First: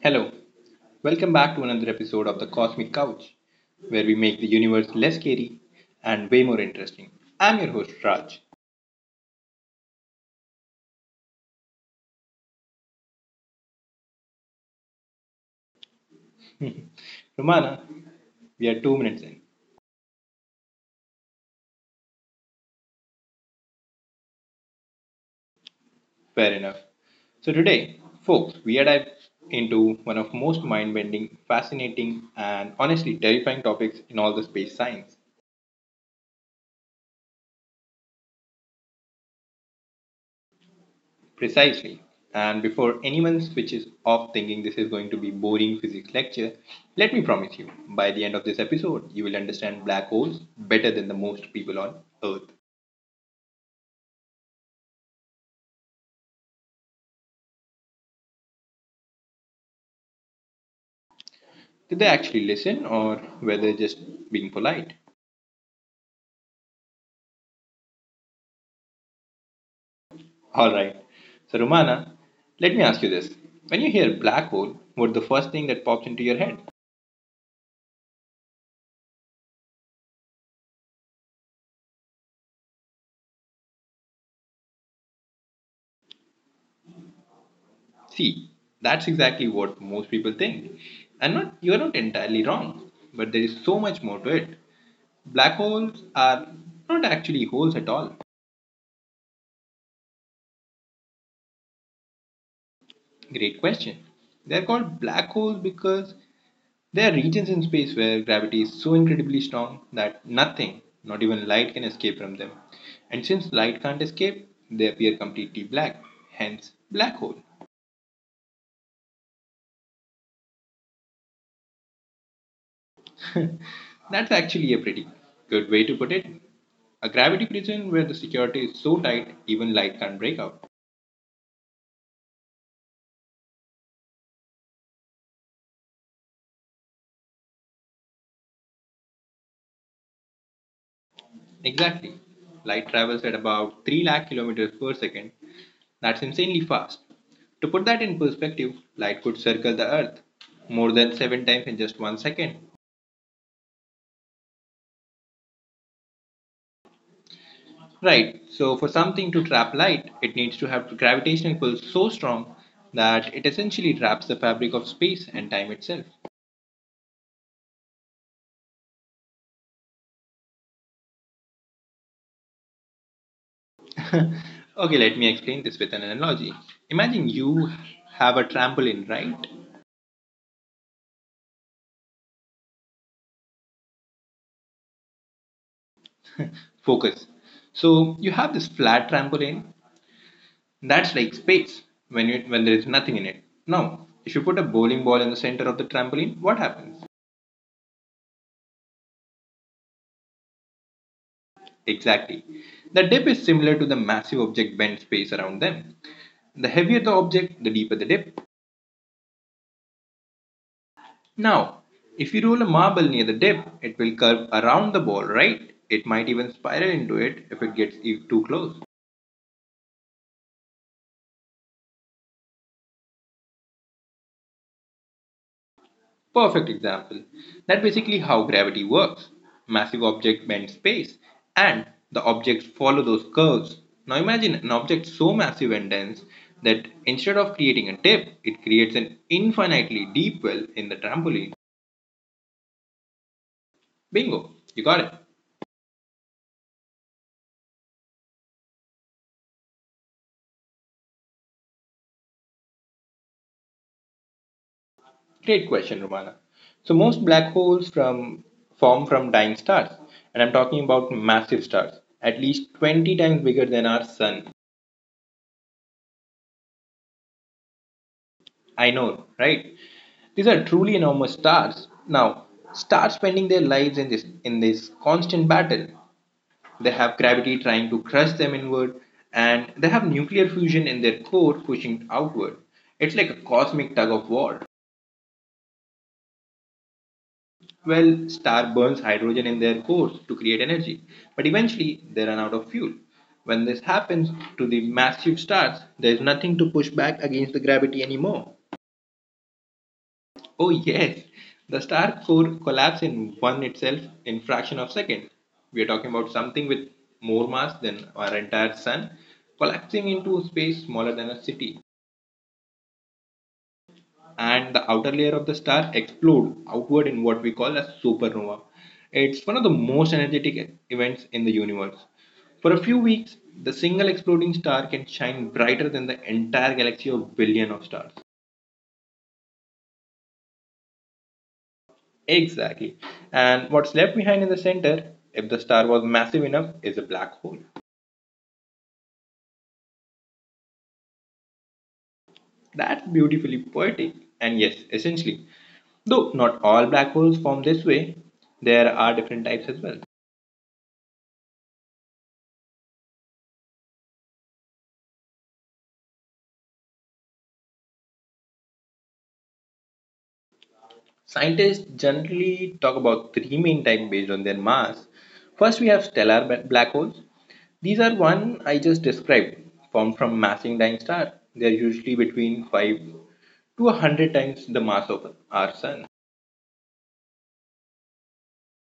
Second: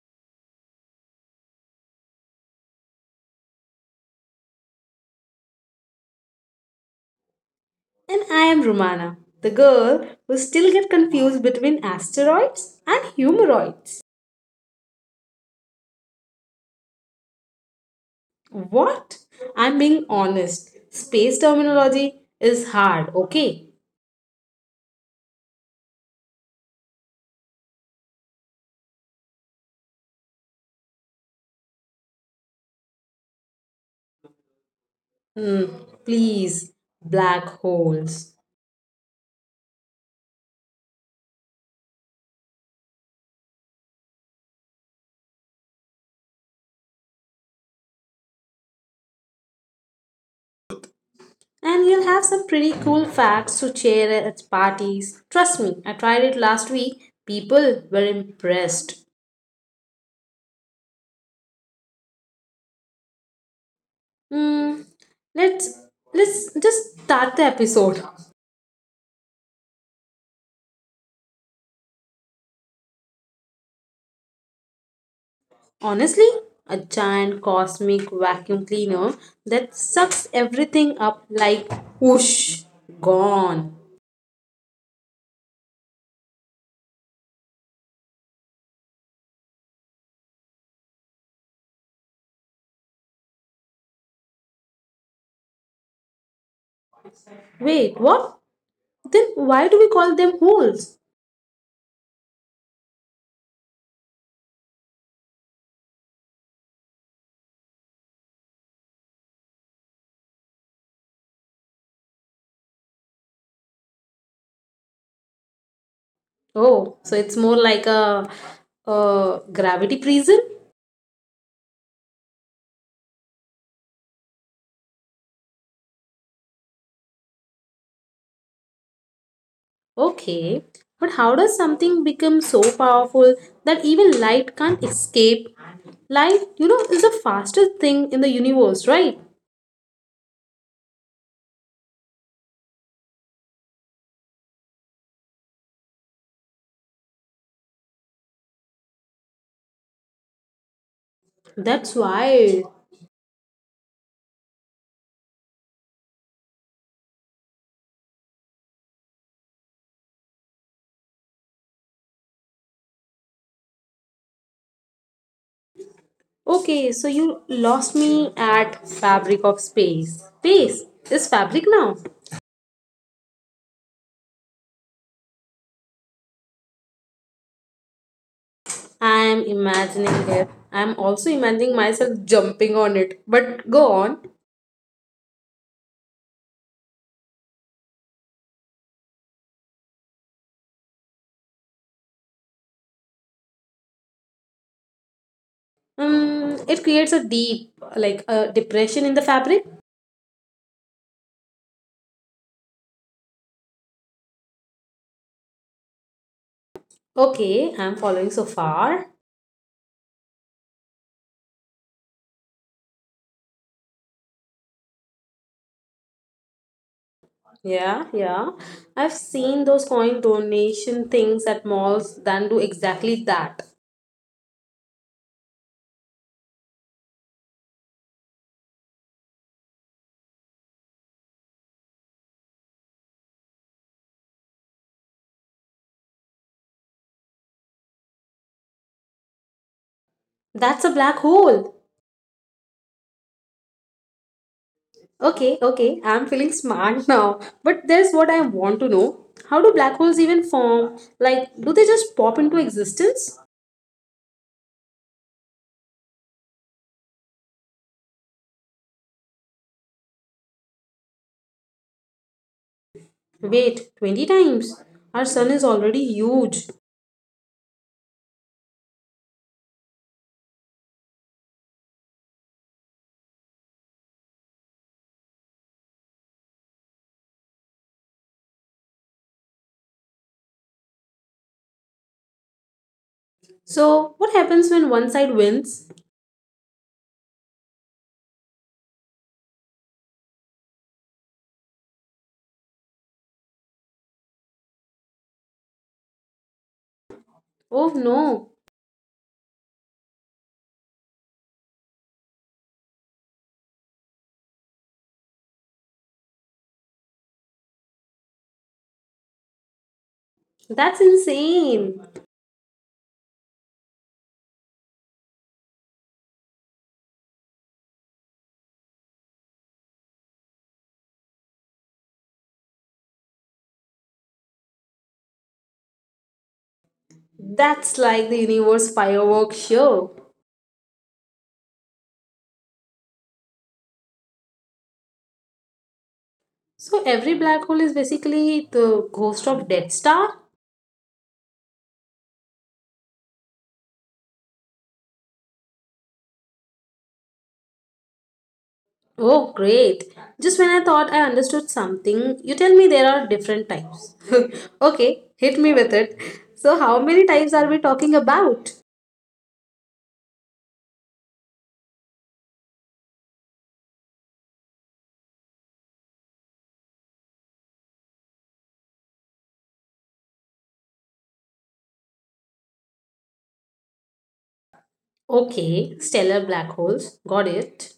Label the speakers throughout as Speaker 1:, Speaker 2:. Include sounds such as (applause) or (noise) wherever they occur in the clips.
Speaker 1: Hello, welcome back to another episode of the Cosmic Couch, where we make the universe less scary and way more interesting. I'm your host
Speaker 2: And
Speaker 1: Raj.
Speaker 2: I am Romana, the girl who still get confused between asteroids and humoroids.
Speaker 1: Romana, we are 2 minutes
Speaker 2: What?
Speaker 1: in.
Speaker 2: I'm being honest. Space terminology is hard, okay?
Speaker 1: Fair enough. So today, folks, we are diving into one of most mind-bending, fascinating, and honestly terrifying topics in all the space science.
Speaker 2: Hmm, please, black holes.
Speaker 1: Precisely. And before anyone switches off thinking this is going to be boring physics lecture, let me promise you, by the end of this episode, you will understand black holes better than the most people on earth.
Speaker 2: And you'll have some pretty cool facts to share at parties. Trust me, I tried it last week. People were impressed.
Speaker 1: Did they actually listen or were they just being polite?
Speaker 2: Hmm, let's let's just start the episode.
Speaker 1: All right. So Romana, let me ask you this. When you hear black hole, what's the first thing that pops into your head?
Speaker 2: Honestly, a giant cosmic vacuum cleaner that sucks everything up like whoosh, gone.
Speaker 1: See, that's exactly what most people think. And not you're not entirely wrong, but there is so much more to it. Black holes are not actually holes at all.
Speaker 2: Wait, what? Then why do we call them holes?
Speaker 1: Great question. They're called black holes because there are regions in space where gravity is so incredibly strong that nothing, not even light, can escape from them. And since light can't escape, they appear completely black, hence, black hole.
Speaker 2: Oh, so it's more like a gravity prison?
Speaker 1: That's actually a pretty good way to put it. A gravity prison where the security is so tight even light can't break out.
Speaker 2: Okay, but how does something become so powerful that even light can't escape? Light, you know, is the fastest thing in the universe, right?
Speaker 1: Exactly. Light travels at about 3 lakh kilometers per second. That's insanely fast. To put that in perspective, light could circle the Earth more than seven times in just 1 second.
Speaker 2: That's wild.
Speaker 1: Right, so for something to trap light, it needs to have gravitational pull so strong that it essentially traps the fabric of space and time itself.
Speaker 2: Okay, so you lost me at fabric of space. Space is fabric now.
Speaker 1: Okay, let me explain this with an analogy. Imagine you have a trampoline, right?
Speaker 2: I am imagining it. I am also imagining myself jumping on it. But go on.
Speaker 1: Focus. So you have this flat trampoline that's like space when you, when there is nothing in it. Now, if you put a bowling ball in the center of the trampoline, what happens?
Speaker 2: It creates a deep, like a depression in the fabric.
Speaker 1: Exactly. The dip is similar to the massive object bent space around them. The heavier the object, the deeper the dip.
Speaker 2: Okay, I'm following so far.
Speaker 1: Now, if you roll a marble near the dip, it will curve around the ball, right? It might even spiral into it if it gets too close.
Speaker 2: Yeah, yeah. I've seen those coin donation things at malls that do exactly that.
Speaker 1: Perfect example. That's basically how gravity works. Massive object bend space, and the objects follow those curves. Now imagine an object so massive and dense that instead of creating a dip, it creates an infinitely deep well in the trampoline.
Speaker 2: That's a black hole.
Speaker 1: Bingo, you got it.
Speaker 2: Okay, okay, I'm feeling smart (laughs) now. But there's what I want to know. How do black holes even form? Like, do they just pop into existence?
Speaker 1: Great question, Romana. So most black holes from form from dying stars, and I'm talking about massive stars, at least 20 times bigger than our sun.
Speaker 2: Wait, 20 times. Our sun is already huge.
Speaker 1: I know, right? These are truly enormous stars. Now, stars spending their lives in this constant battle. They have gravity trying to crush them inward, and they have nuclear fusion in their core pushing outward. It's like a cosmic tug of war.
Speaker 2: So, what happens when one side wins?
Speaker 1: Well, star burns hydrogen in their cores to create energy, but eventually they run out of fuel. When this happens to the massive stars, there is nothing to push back against the gravity anymore.
Speaker 2: Oh no.
Speaker 1: Oh yes, the star core collapses in one itself in fraction of second. We are talking about something with more mass than our entire sun collapsing into space smaller than a city.
Speaker 2: That's insane.
Speaker 1: And the outer layer of the star explode outward in what we call a supernova. It's one of the most energetic events in the universe. For a few weeks, the single exploding star can shine brighter than the entire galaxy of billion of stars.
Speaker 2: That's like the universe fireworks show.
Speaker 1: Exactly. And what's left behind in the center, if the star was massive enough, is a black hole.
Speaker 2: So, every black hole is basically the ghost of Dead Star?
Speaker 1: That's beautifully poetic. And yes, essentially, though not all black holes form this way, there are different types as well.
Speaker 2: Oh, great. Just when I thought I understood something, you tell me there are different types. (laughs) Okay, hit me with it. So, how many types are we talking about?
Speaker 1: Scientists generally talk about three main types based on their mass. First, we have stellar black holes. These are one I just described, formed from massing dying star. They are usually between 5 to 100 times the mass of our sun.
Speaker 2: Okay, stellar black holes. Got it.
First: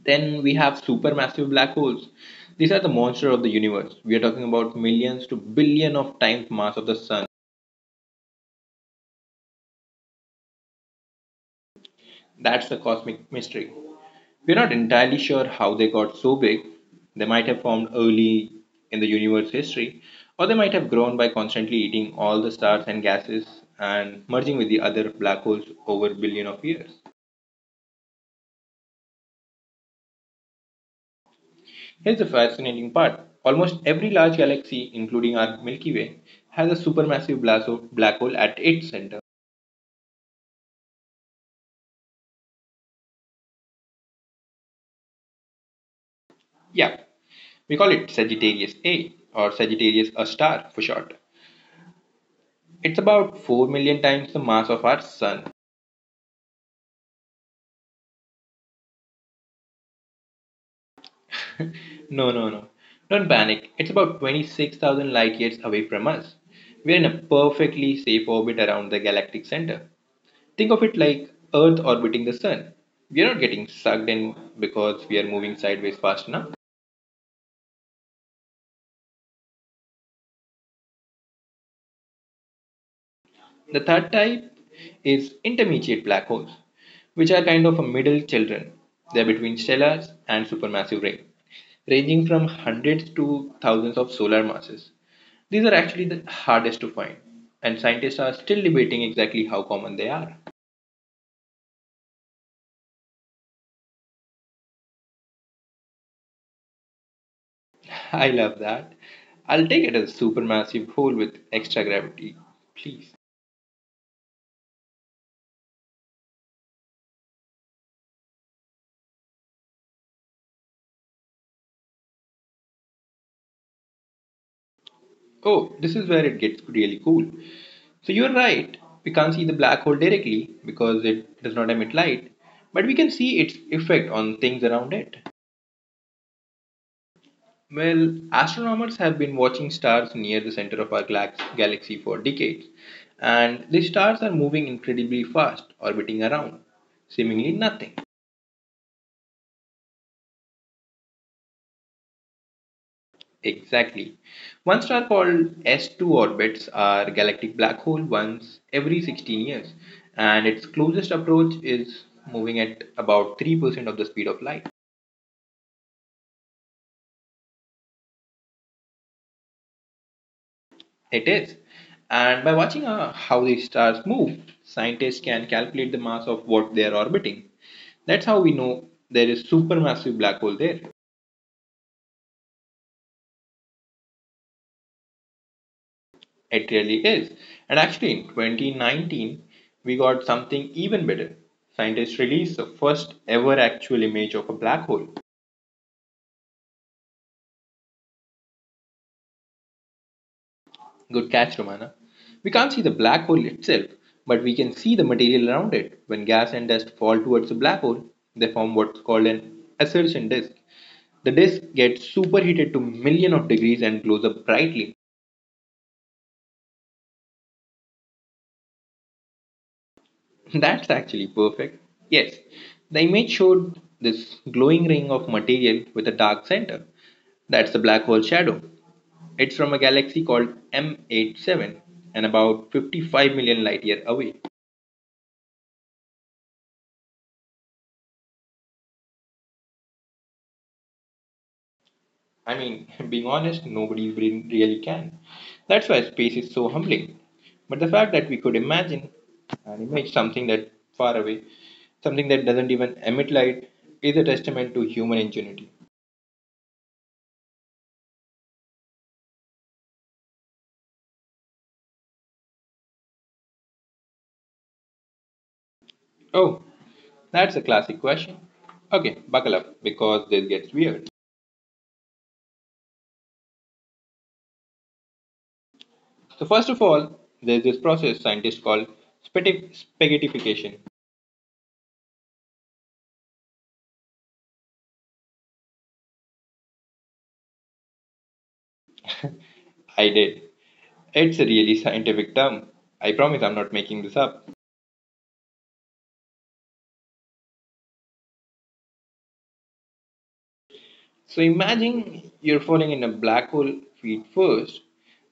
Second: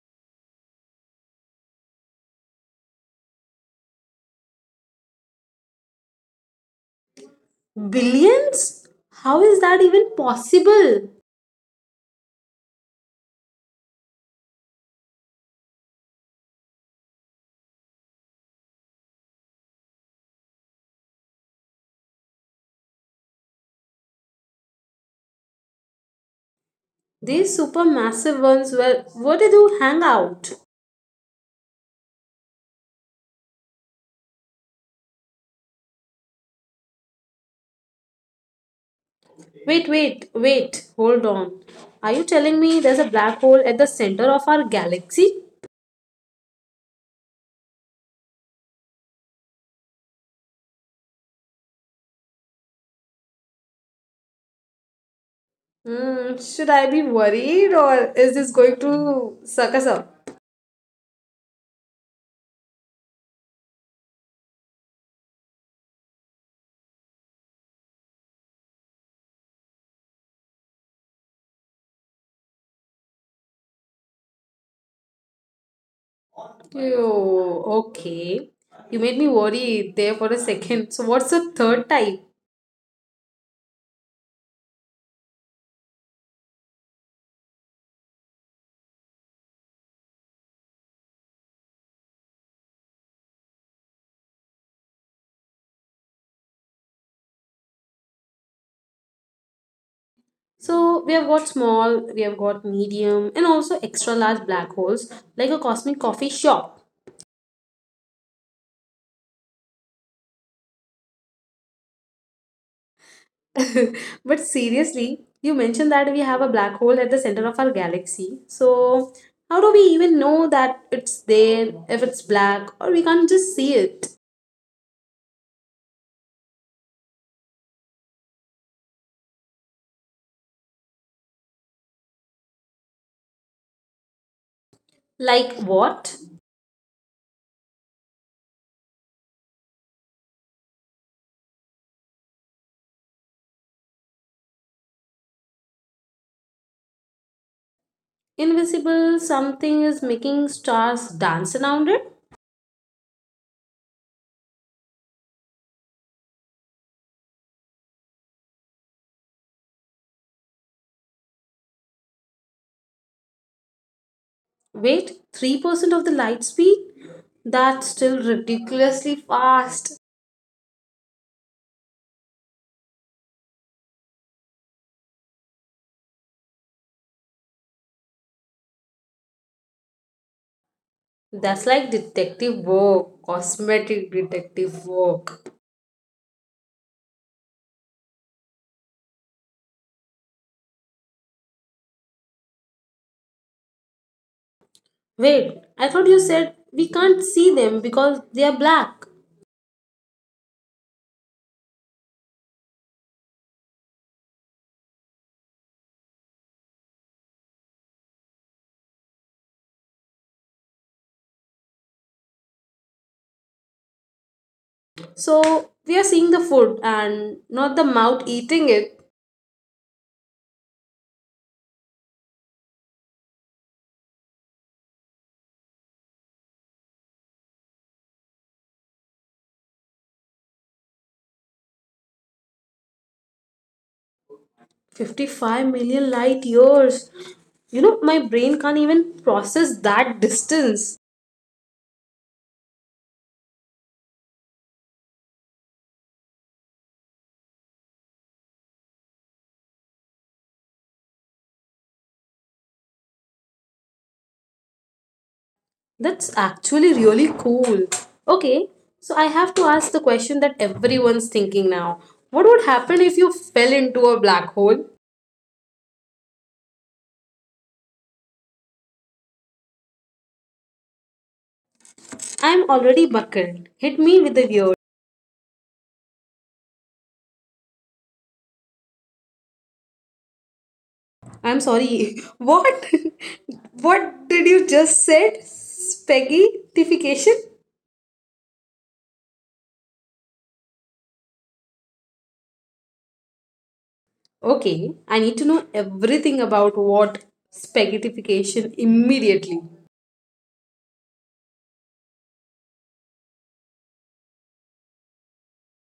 Speaker 1: Then we have supermassive black holes. These are the monster of the universe. We are talking about millions to billion of times mass of the sun.
Speaker 2: Billions? How is that even possible?
Speaker 1: That's the cosmic mystery. We're not entirely sure how they got so big. They might have formed early in the universe's history, or they might have grown by constantly eating all the stars and gases and merging with the other black holes over billion of years.
Speaker 2: These supermassive ones were. What did you hang out?
Speaker 1: Here's the fascinating part. Almost every large galaxy, including our Milky Way, has a supermassive black hole at its center.
Speaker 2: Wait, wait, wait. Hold on. Are you telling me there's a black hole at the center of our galaxy?
Speaker 1: Yeah, we call it Sagittarius A or Sagittarius A star for short. It's about 4 million times the mass of our Sun.
Speaker 2: Hmm. Should I be worried or is this going to suck us up?
Speaker 1: No, no, no. Don't panic. It's about 26,000 light years away from us. We're in a perfectly safe orbit around the galactic center. Think of it like Earth orbiting the Sun. We're not getting sucked in because we are moving sideways fast enough.
Speaker 2: Oh, okay. You made me worry there for a second. So, what's the third type?
Speaker 1: The third type is intermediate black holes, which are kind of a middle children. They're between stellars and supermassive rain, ranging from hundreds to thousands of solar masses. These are actually the hardest to find, and scientists are still debating exactly how common they are.
Speaker 2: So, we have got small, we have got medium, and also extra large black holes like a cosmic coffee shop.
Speaker 1: (laughs) I love that. I'll take it as a supermassive hole with extra gravity, please.
Speaker 2: (laughs) But seriously, you mentioned that we have a black hole at the center of our galaxy. So, how do we even know that it's there, if it's black, or we can't just see it?
Speaker 1: Oh, this is where it gets really cool. So you're right, we can't see the black hole directly because it does not emit light, but we can see its effect on things around it.
Speaker 2: Like what?
Speaker 1: Well, astronomers have been watching stars near the center of our galaxy for decades, and these stars are moving incredibly fast, orbiting around seemingly nothing.
Speaker 2: Invisible something is making stars dance around it.
Speaker 1: Exactly. One star called S2 orbits our galactic black hole once every 16 years, and its closest approach is moving at about 3% of the speed of light.
Speaker 2: Wait, 3% of the light speed? That's still ridiculously fast.
Speaker 1: It is. And by watching how the stars move, scientists can calculate the mass of what they are orbiting. That's how we know there is supermassive black hole there.
Speaker 2: That's like detective work, cosmetic detective work.
Speaker 1: It really is. And actually in 2019 we got something even better. Scientists released the first ever actual image of a black
Speaker 2: Wait,
Speaker 1: hole.
Speaker 2: I thought you said we can't see them because they are black.
Speaker 1: Good catch, Romana. We can't see the black hole itself, but we can see the material around it. When gas and dust fall towards the black hole, they form what's called an assertion disk. The disk gets superheated to millions of degrees and glows up brightly.
Speaker 2: So we are seeing the food and not the mouth eating it.
Speaker 1: (laughs) That's actually perfect. Yes, the image showed this glowing ring of material with a dark center. That's the black hole shadow. It's from a galaxy called M87 and about 55 million light year away.
Speaker 2: 55 million light years. You know, my brain can't even process that distance.
Speaker 1: I mean, (laughs) being honest, nobody really can. That's why space is so humbling. But the fact that we could imagine and image something that far away, something that doesn't even emit light, is a testament to human ingenuity.
Speaker 2: That's actually really cool. Okay, so I have to ask the question that everyone's thinking now. What would happen if you fell into a black hole?
Speaker 1: Oh, that's a classic question. Okay, buckle up because this gets weird.
Speaker 2: I'm already buckled. Hit me with the weird.
Speaker 1: So, first of all, there's this process scientists call spaghettification.
Speaker 2: I'm sorry. (laughs) What? (laughs) What did you just said? Spaghettification?
Speaker 1: I did. It's a really scientific term. I promise I'm not making this up.
Speaker 2: Okay, I need to know everything about what spaghettification immediately.
Speaker 1: So imagine you're falling in a black hole feet first.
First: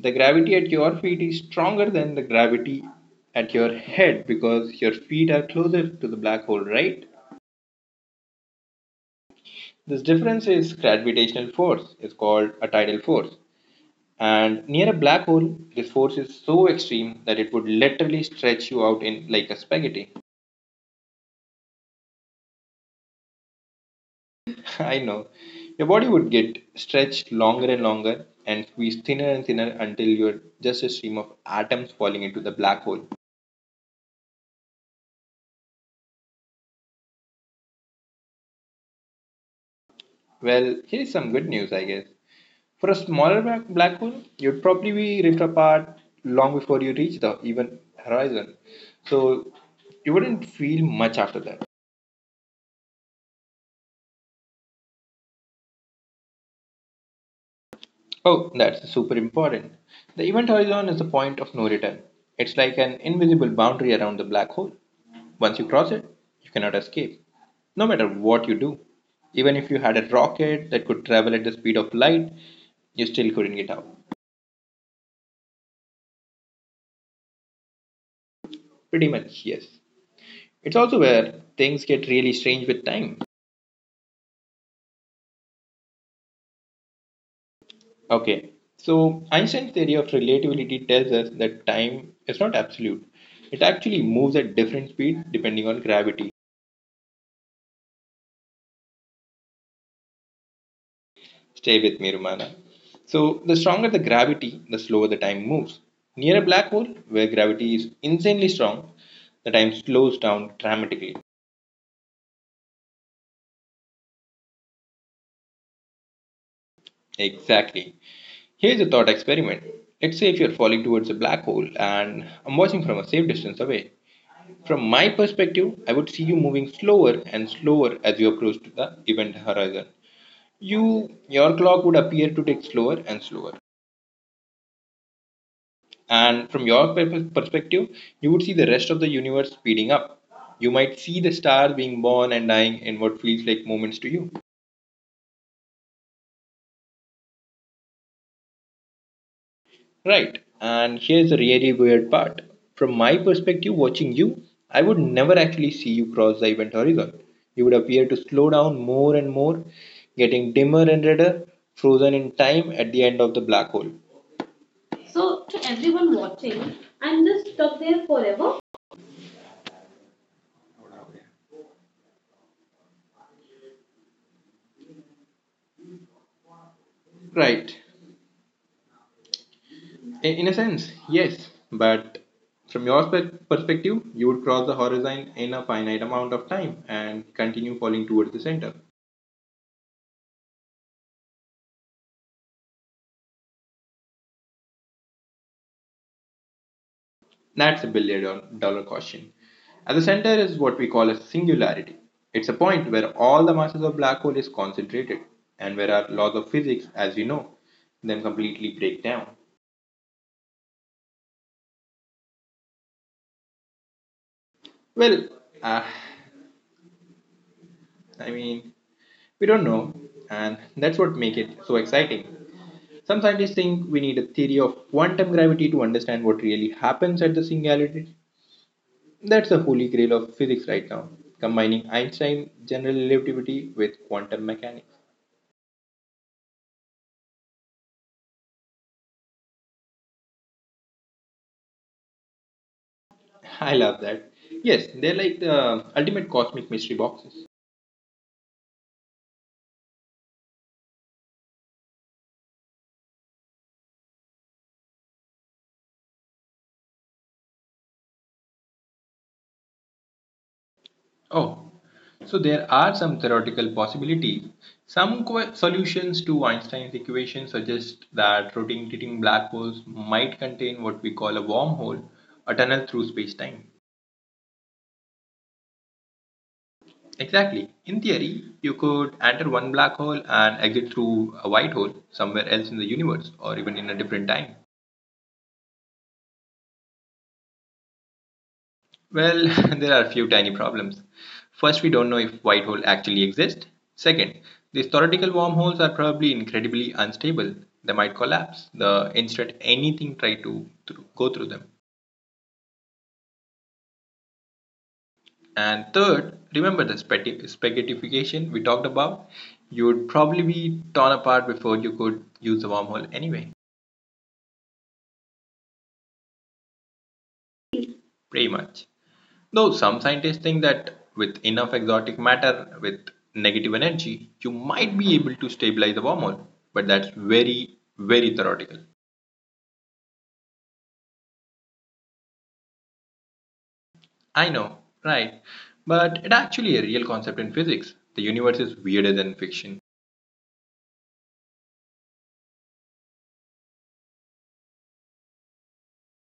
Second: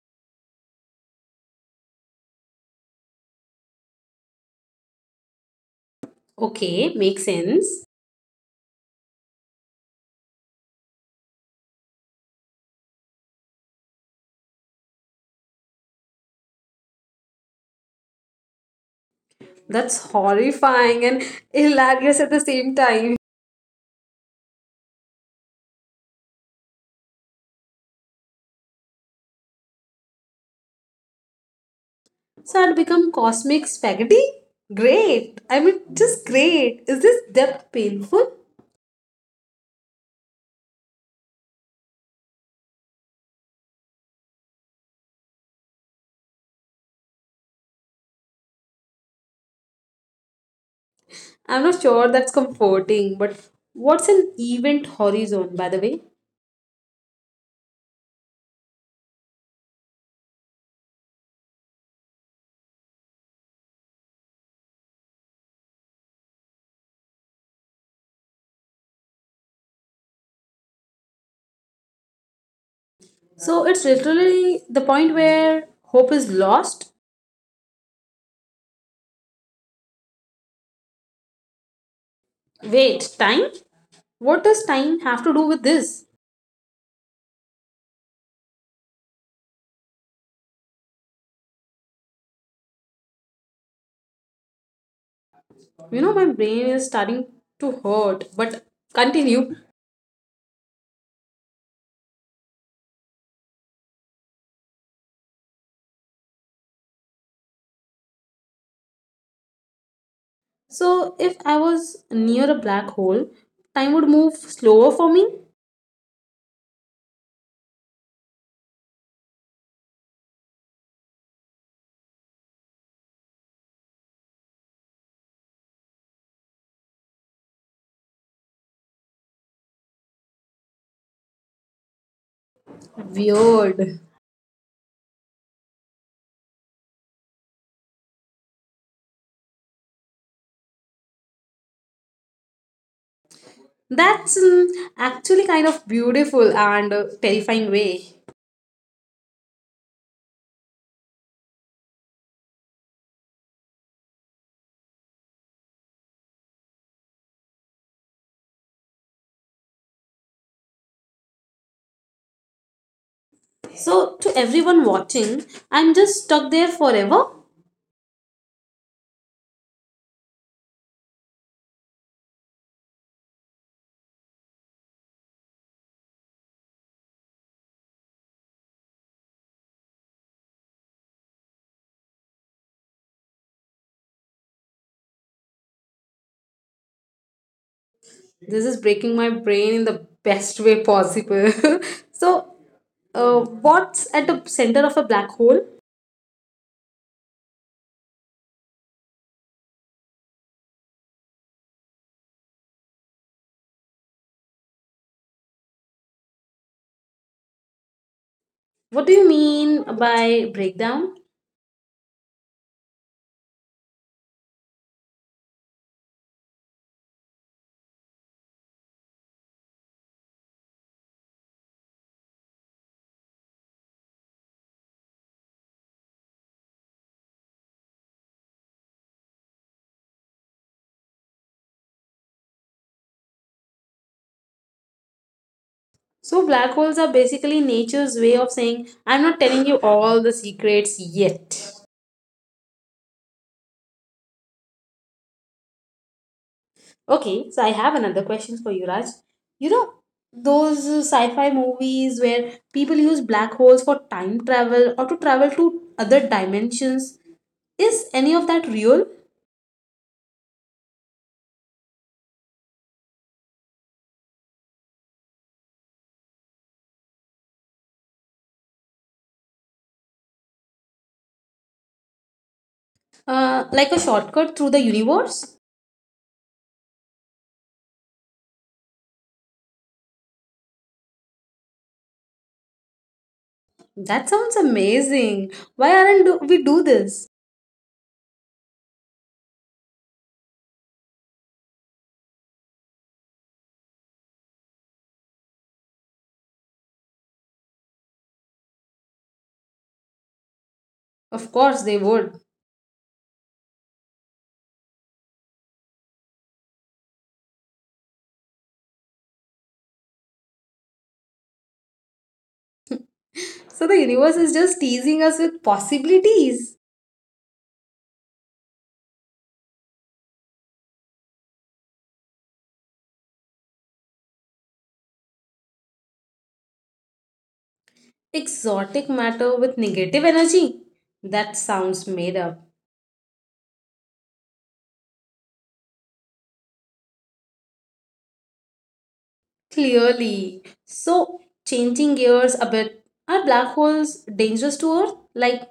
Speaker 1: The gravity at your feet is stronger than the gravity at your head because your feet are closer to the black hole,
Speaker 2: Okay,
Speaker 1: right?
Speaker 2: makes sense.
Speaker 1: This difference is gravitational force. It's called a tidal force. And near a black hole, this force is so extreme that it would literally stretch you out in like a
Speaker 2: That's
Speaker 1: spaghetti.
Speaker 2: horrifying and hilarious at the same time.
Speaker 1: (laughs) I know. Your body would get stretched longer and longer and squeezed thinner and thinner until you're just a stream of atoms falling into the
Speaker 2: So I'd
Speaker 1: black hole.
Speaker 2: become cosmic spaghetti? Great. I mean, just great. Is this depth painful?
Speaker 1: Well, here is some good news, I guess. For a smaller black hole, you'd probably be ripped apart long before you reach the even horizon. So you wouldn't feel much after that.
Speaker 2: I'm not sure that's comforting, but what's an event horizon, by the way?
Speaker 1: Oh, that's super important. The event horizon is the point of no return. It's like an invisible boundary around the black hole. Once you cross it, you cannot escape, no matter what you do. Even if you had a rocket that could travel at the speed of light, you still couldn't get out.
Speaker 2: So it's literally the point where hope is lost.
Speaker 1: Pretty much, yes. It's also where things get really strange with time.
Speaker 2: Wait, time? What does time have to do with this?
Speaker 1: Okay, so Einstein's theory of relativity tells us that time is not absolute. It actually moves at different speeds depending on gravity.
Speaker 2: You know, my brain is starting to hurt, but continue.
Speaker 1: Stay with me, Romana. So, the stronger the gravity, the slower the time moves. Near a black hole, where gravity is insanely strong, the time slows down dramatically.
Speaker 2: So if I was near a black hole, time would move slower for me?
Speaker 1: Exactly. Here's a thought experiment. Let's say if you're falling towards a black hole and I'm watching from a safe distance away. From my perspective, I would see you moving slower and slower as you approach to the event horizon. You your clock would appear to tick slower and slower.
Speaker 2: Weird.
Speaker 1: And from your perspective, you would see the rest of the universe speeding up. You might see the stars being born and dying in what feels like moments to you.
Speaker 2: That's actually kind of beautiful and terrifying way.
Speaker 1: Right. And here's the really weird part. From my perspective, watching you, I would never actually see you cross the event horizon. You would appear to slow down more and more, getting dimmer and redder, frozen in time at the end of the
Speaker 2: So,
Speaker 1: black
Speaker 2: to
Speaker 1: hole.
Speaker 2: everyone watching, I'm
Speaker 1: So,
Speaker 2: just
Speaker 1: to
Speaker 2: stuck there
Speaker 1: everyone
Speaker 2: forever.
Speaker 1: watching, I'm just stuck there forever. Right. In a sense, yes, but from your perspective, you would cross the horizon in a finite amount of time and
Speaker 2: This is
Speaker 1: continue
Speaker 2: breaking
Speaker 1: falling
Speaker 2: my
Speaker 1: towards the
Speaker 2: brain
Speaker 1: center.
Speaker 2: in the best way possible. (laughs) So, what's at the center of a black hole?
Speaker 1: That's a billion dollar question. At the center is what we call a singularity. It's a point where all the masses of black hole is concentrated and where our laws of physics, as we know, then completely break down.
Speaker 2: What do you mean by breakdown?
Speaker 1: Well, uh, I mean, we don't know, and that's what makes it so exciting. Some scientists think we need a theory of quantum gravity to understand what really happens at the singularity. That's the holy grail of physics right now, combining Einstein general relativity with quantum mechanics.
Speaker 2: So, black holes are basically nature's way of saying, I'm not telling you all the secrets yet.
Speaker 1: (laughs) I love that. Yes, they're like the ultimate cosmic mystery boxes.
Speaker 2: Okay, so I have another question for you, Raj. You know, those sci-fi movies where people use black holes for time travel or to travel to other dimensions, is any of that real?
Speaker 1: Oh, so there are some theoretical possibilities. Some solutions to Einstein's equation suggest that rotating black holes might contain what we call a wormhole, a tunnel through space-time.
Speaker 2: Like a shortcut through the universe?
Speaker 1: Exactly. In theory, you could enter one black hole and exit through a white hole somewhere else in the universe or even in a different time.
Speaker 2: That sounds amazing. Why aren't do- We do this?
Speaker 1: Well, (laughs) there are a few tiny problems. First, we don't know if white hole actually exist. Second, these theoretical wormholes are probably incredibly unstable. They might collapse the instant anything try to go through them.
Speaker 2: Of course they would.
Speaker 1: And third, remember the spaghettification we talked about? You would probably be torn apart before you could use the wormhole anyway.
Speaker 2: So the universe is just teasing us with possibilities.
Speaker 1: Pretty much. Though some scientists think that with enough exotic matter with negative energy, you might be able to stabilize the wormhole, but that's very, very theoretical.
Speaker 2: Exotic matter with negative energy. That sounds made up.
Speaker 1: I know, right? But it's actually a real concept in physics. The universe is weirder than fiction.
Speaker 2: Clearly. So, changing gears a bit, are black holes dangerous to Earth? Like,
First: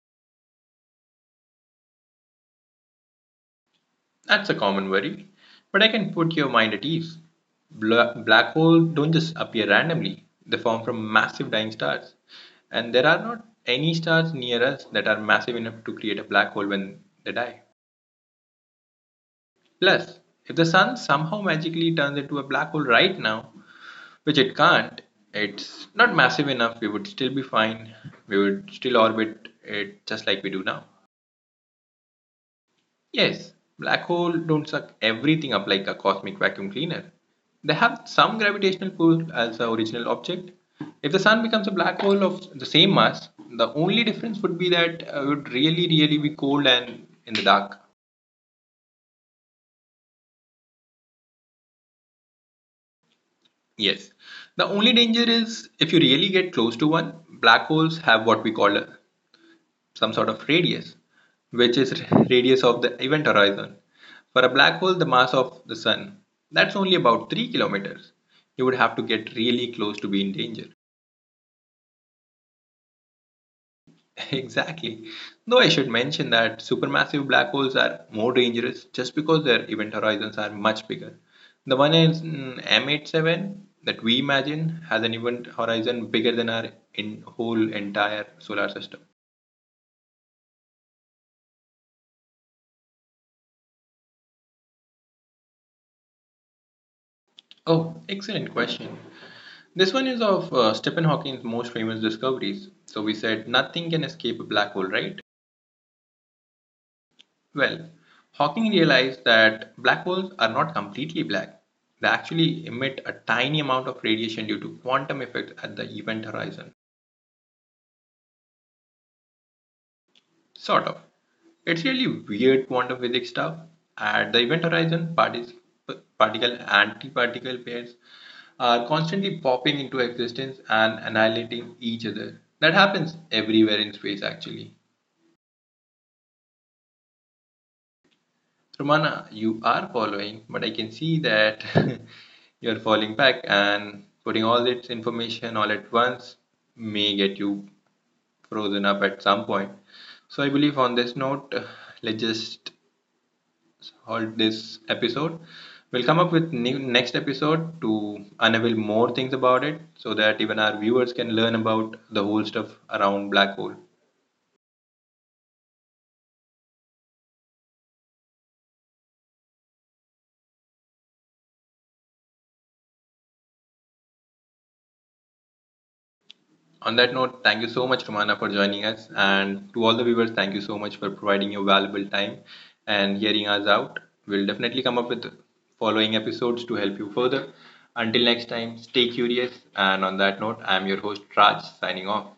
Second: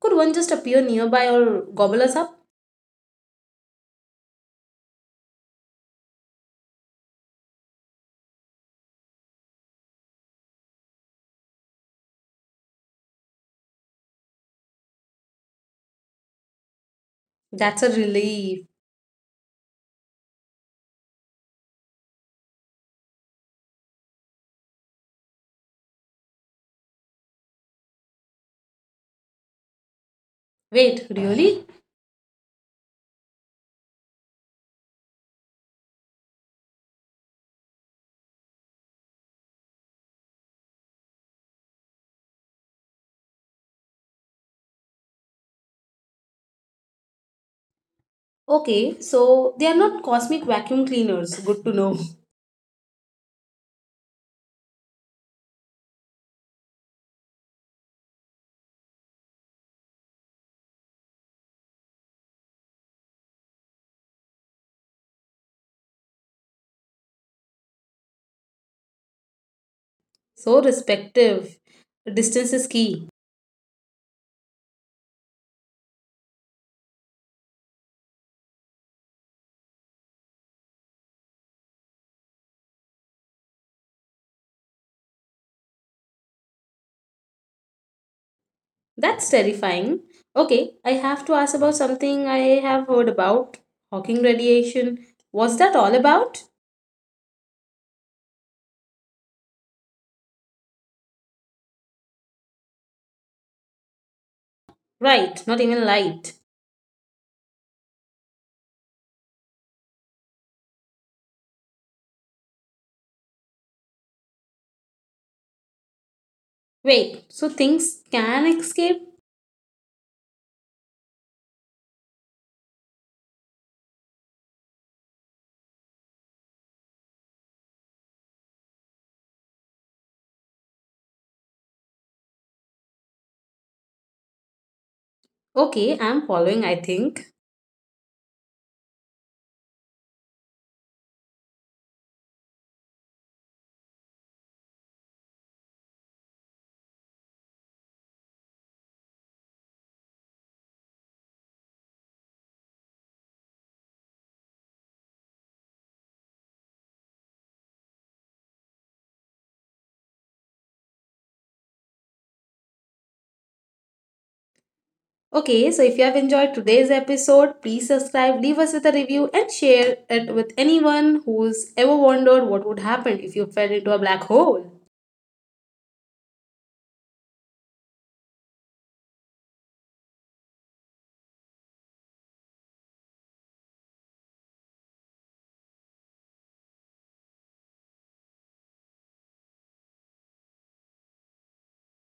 Speaker 2: could one just appear nearby or gobble us up?
Speaker 1: That's a common worry, but I can put your mind at ease. Black holes don't just appear randomly, they form from massive dying stars. And there are not any stars near us that are massive enough to create a black hole when they die.
Speaker 2: That's a relief.
Speaker 1: Plus, if the sun somehow magically turns into a black hole right now, which it can't, it's not massive enough, we would still be fine. We would still orbit it just like we do now.
Speaker 2: Wait, really?
Speaker 1: Yes, black holes don't suck everything up like a cosmic vacuum cleaner. They have some gravitational pull as the original object. If the sun becomes a black hole of the same mass, the only difference would be that it would really, really be cold and in the dark.
Speaker 2: Okay, so they are not cosmic vacuum cleaners. Good to know.
Speaker 1: Yes. The only danger is if you really get close to one, black holes have what we call a, some sort of radius, which is (laughs) radius of the event horizon. For a black hole, the mass of the sun, that's only about 3 kilometers. You would have to get really close to be in
Speaker 2: So
Speaker 1: danger.
Speaker 2: respective. Distance is key.
Speaker 1: (laughs) Exactly. Though I should mention that supermassive black holes are more dangerous just because their event horizons are much bigger. The one in M87 that we imagine has an event horizon bigger than our in whole entire solar system.
Speaker 2: That's terrifying. Okay, I have to ask about something I have heard about Hawking radiation. What's that all about?
Speaker 1: Oh, excellent question. This one is of Stephen Hawking's most famous discoveries. So we said nothing can escape a black hole, right?
Speaker 2: Right, not even light.
Speaker 1: Well, Hawking realized that black holes are not completely black. They actually emit a tiny amount of radiation due to quantum effects at the event horizon.
Speaker 2: Wait, so things can escape?
Speaker 1: Sort of. It's really weird quantum physics stuff. At the event horizon, particle antiparticle pairs are constantly popping into existence and annihilating each other. That happens everywhere in space, actually.
Speaker 2: Okay, I'm following, I think.
Speaker 1: Romana, you are following, but I can see that (laughs) you're falling back and putting all its information all at once may get you frozen up at some point. So I believe on this note, let's just halt this episode. We'll come up with new next episode to unveil more things about it so that even our viewers can learn about the whole stuff around black hole.
Speaker 2: Okay, so if you have enjoyed today's episode, please subscribe, leave us with a review, and share it with anyone who's ever wondered what would happen if you fell into a black hole.
Speaker 1: On that note, thank you so much, Romana, for joining us. And to all the viewers, thank you so much for providing your valuable time and hearing us out. We'll definitely come up with following episodes to help you further. Until next time, stay curious. And on that note, I'm your host, Raj, signing off.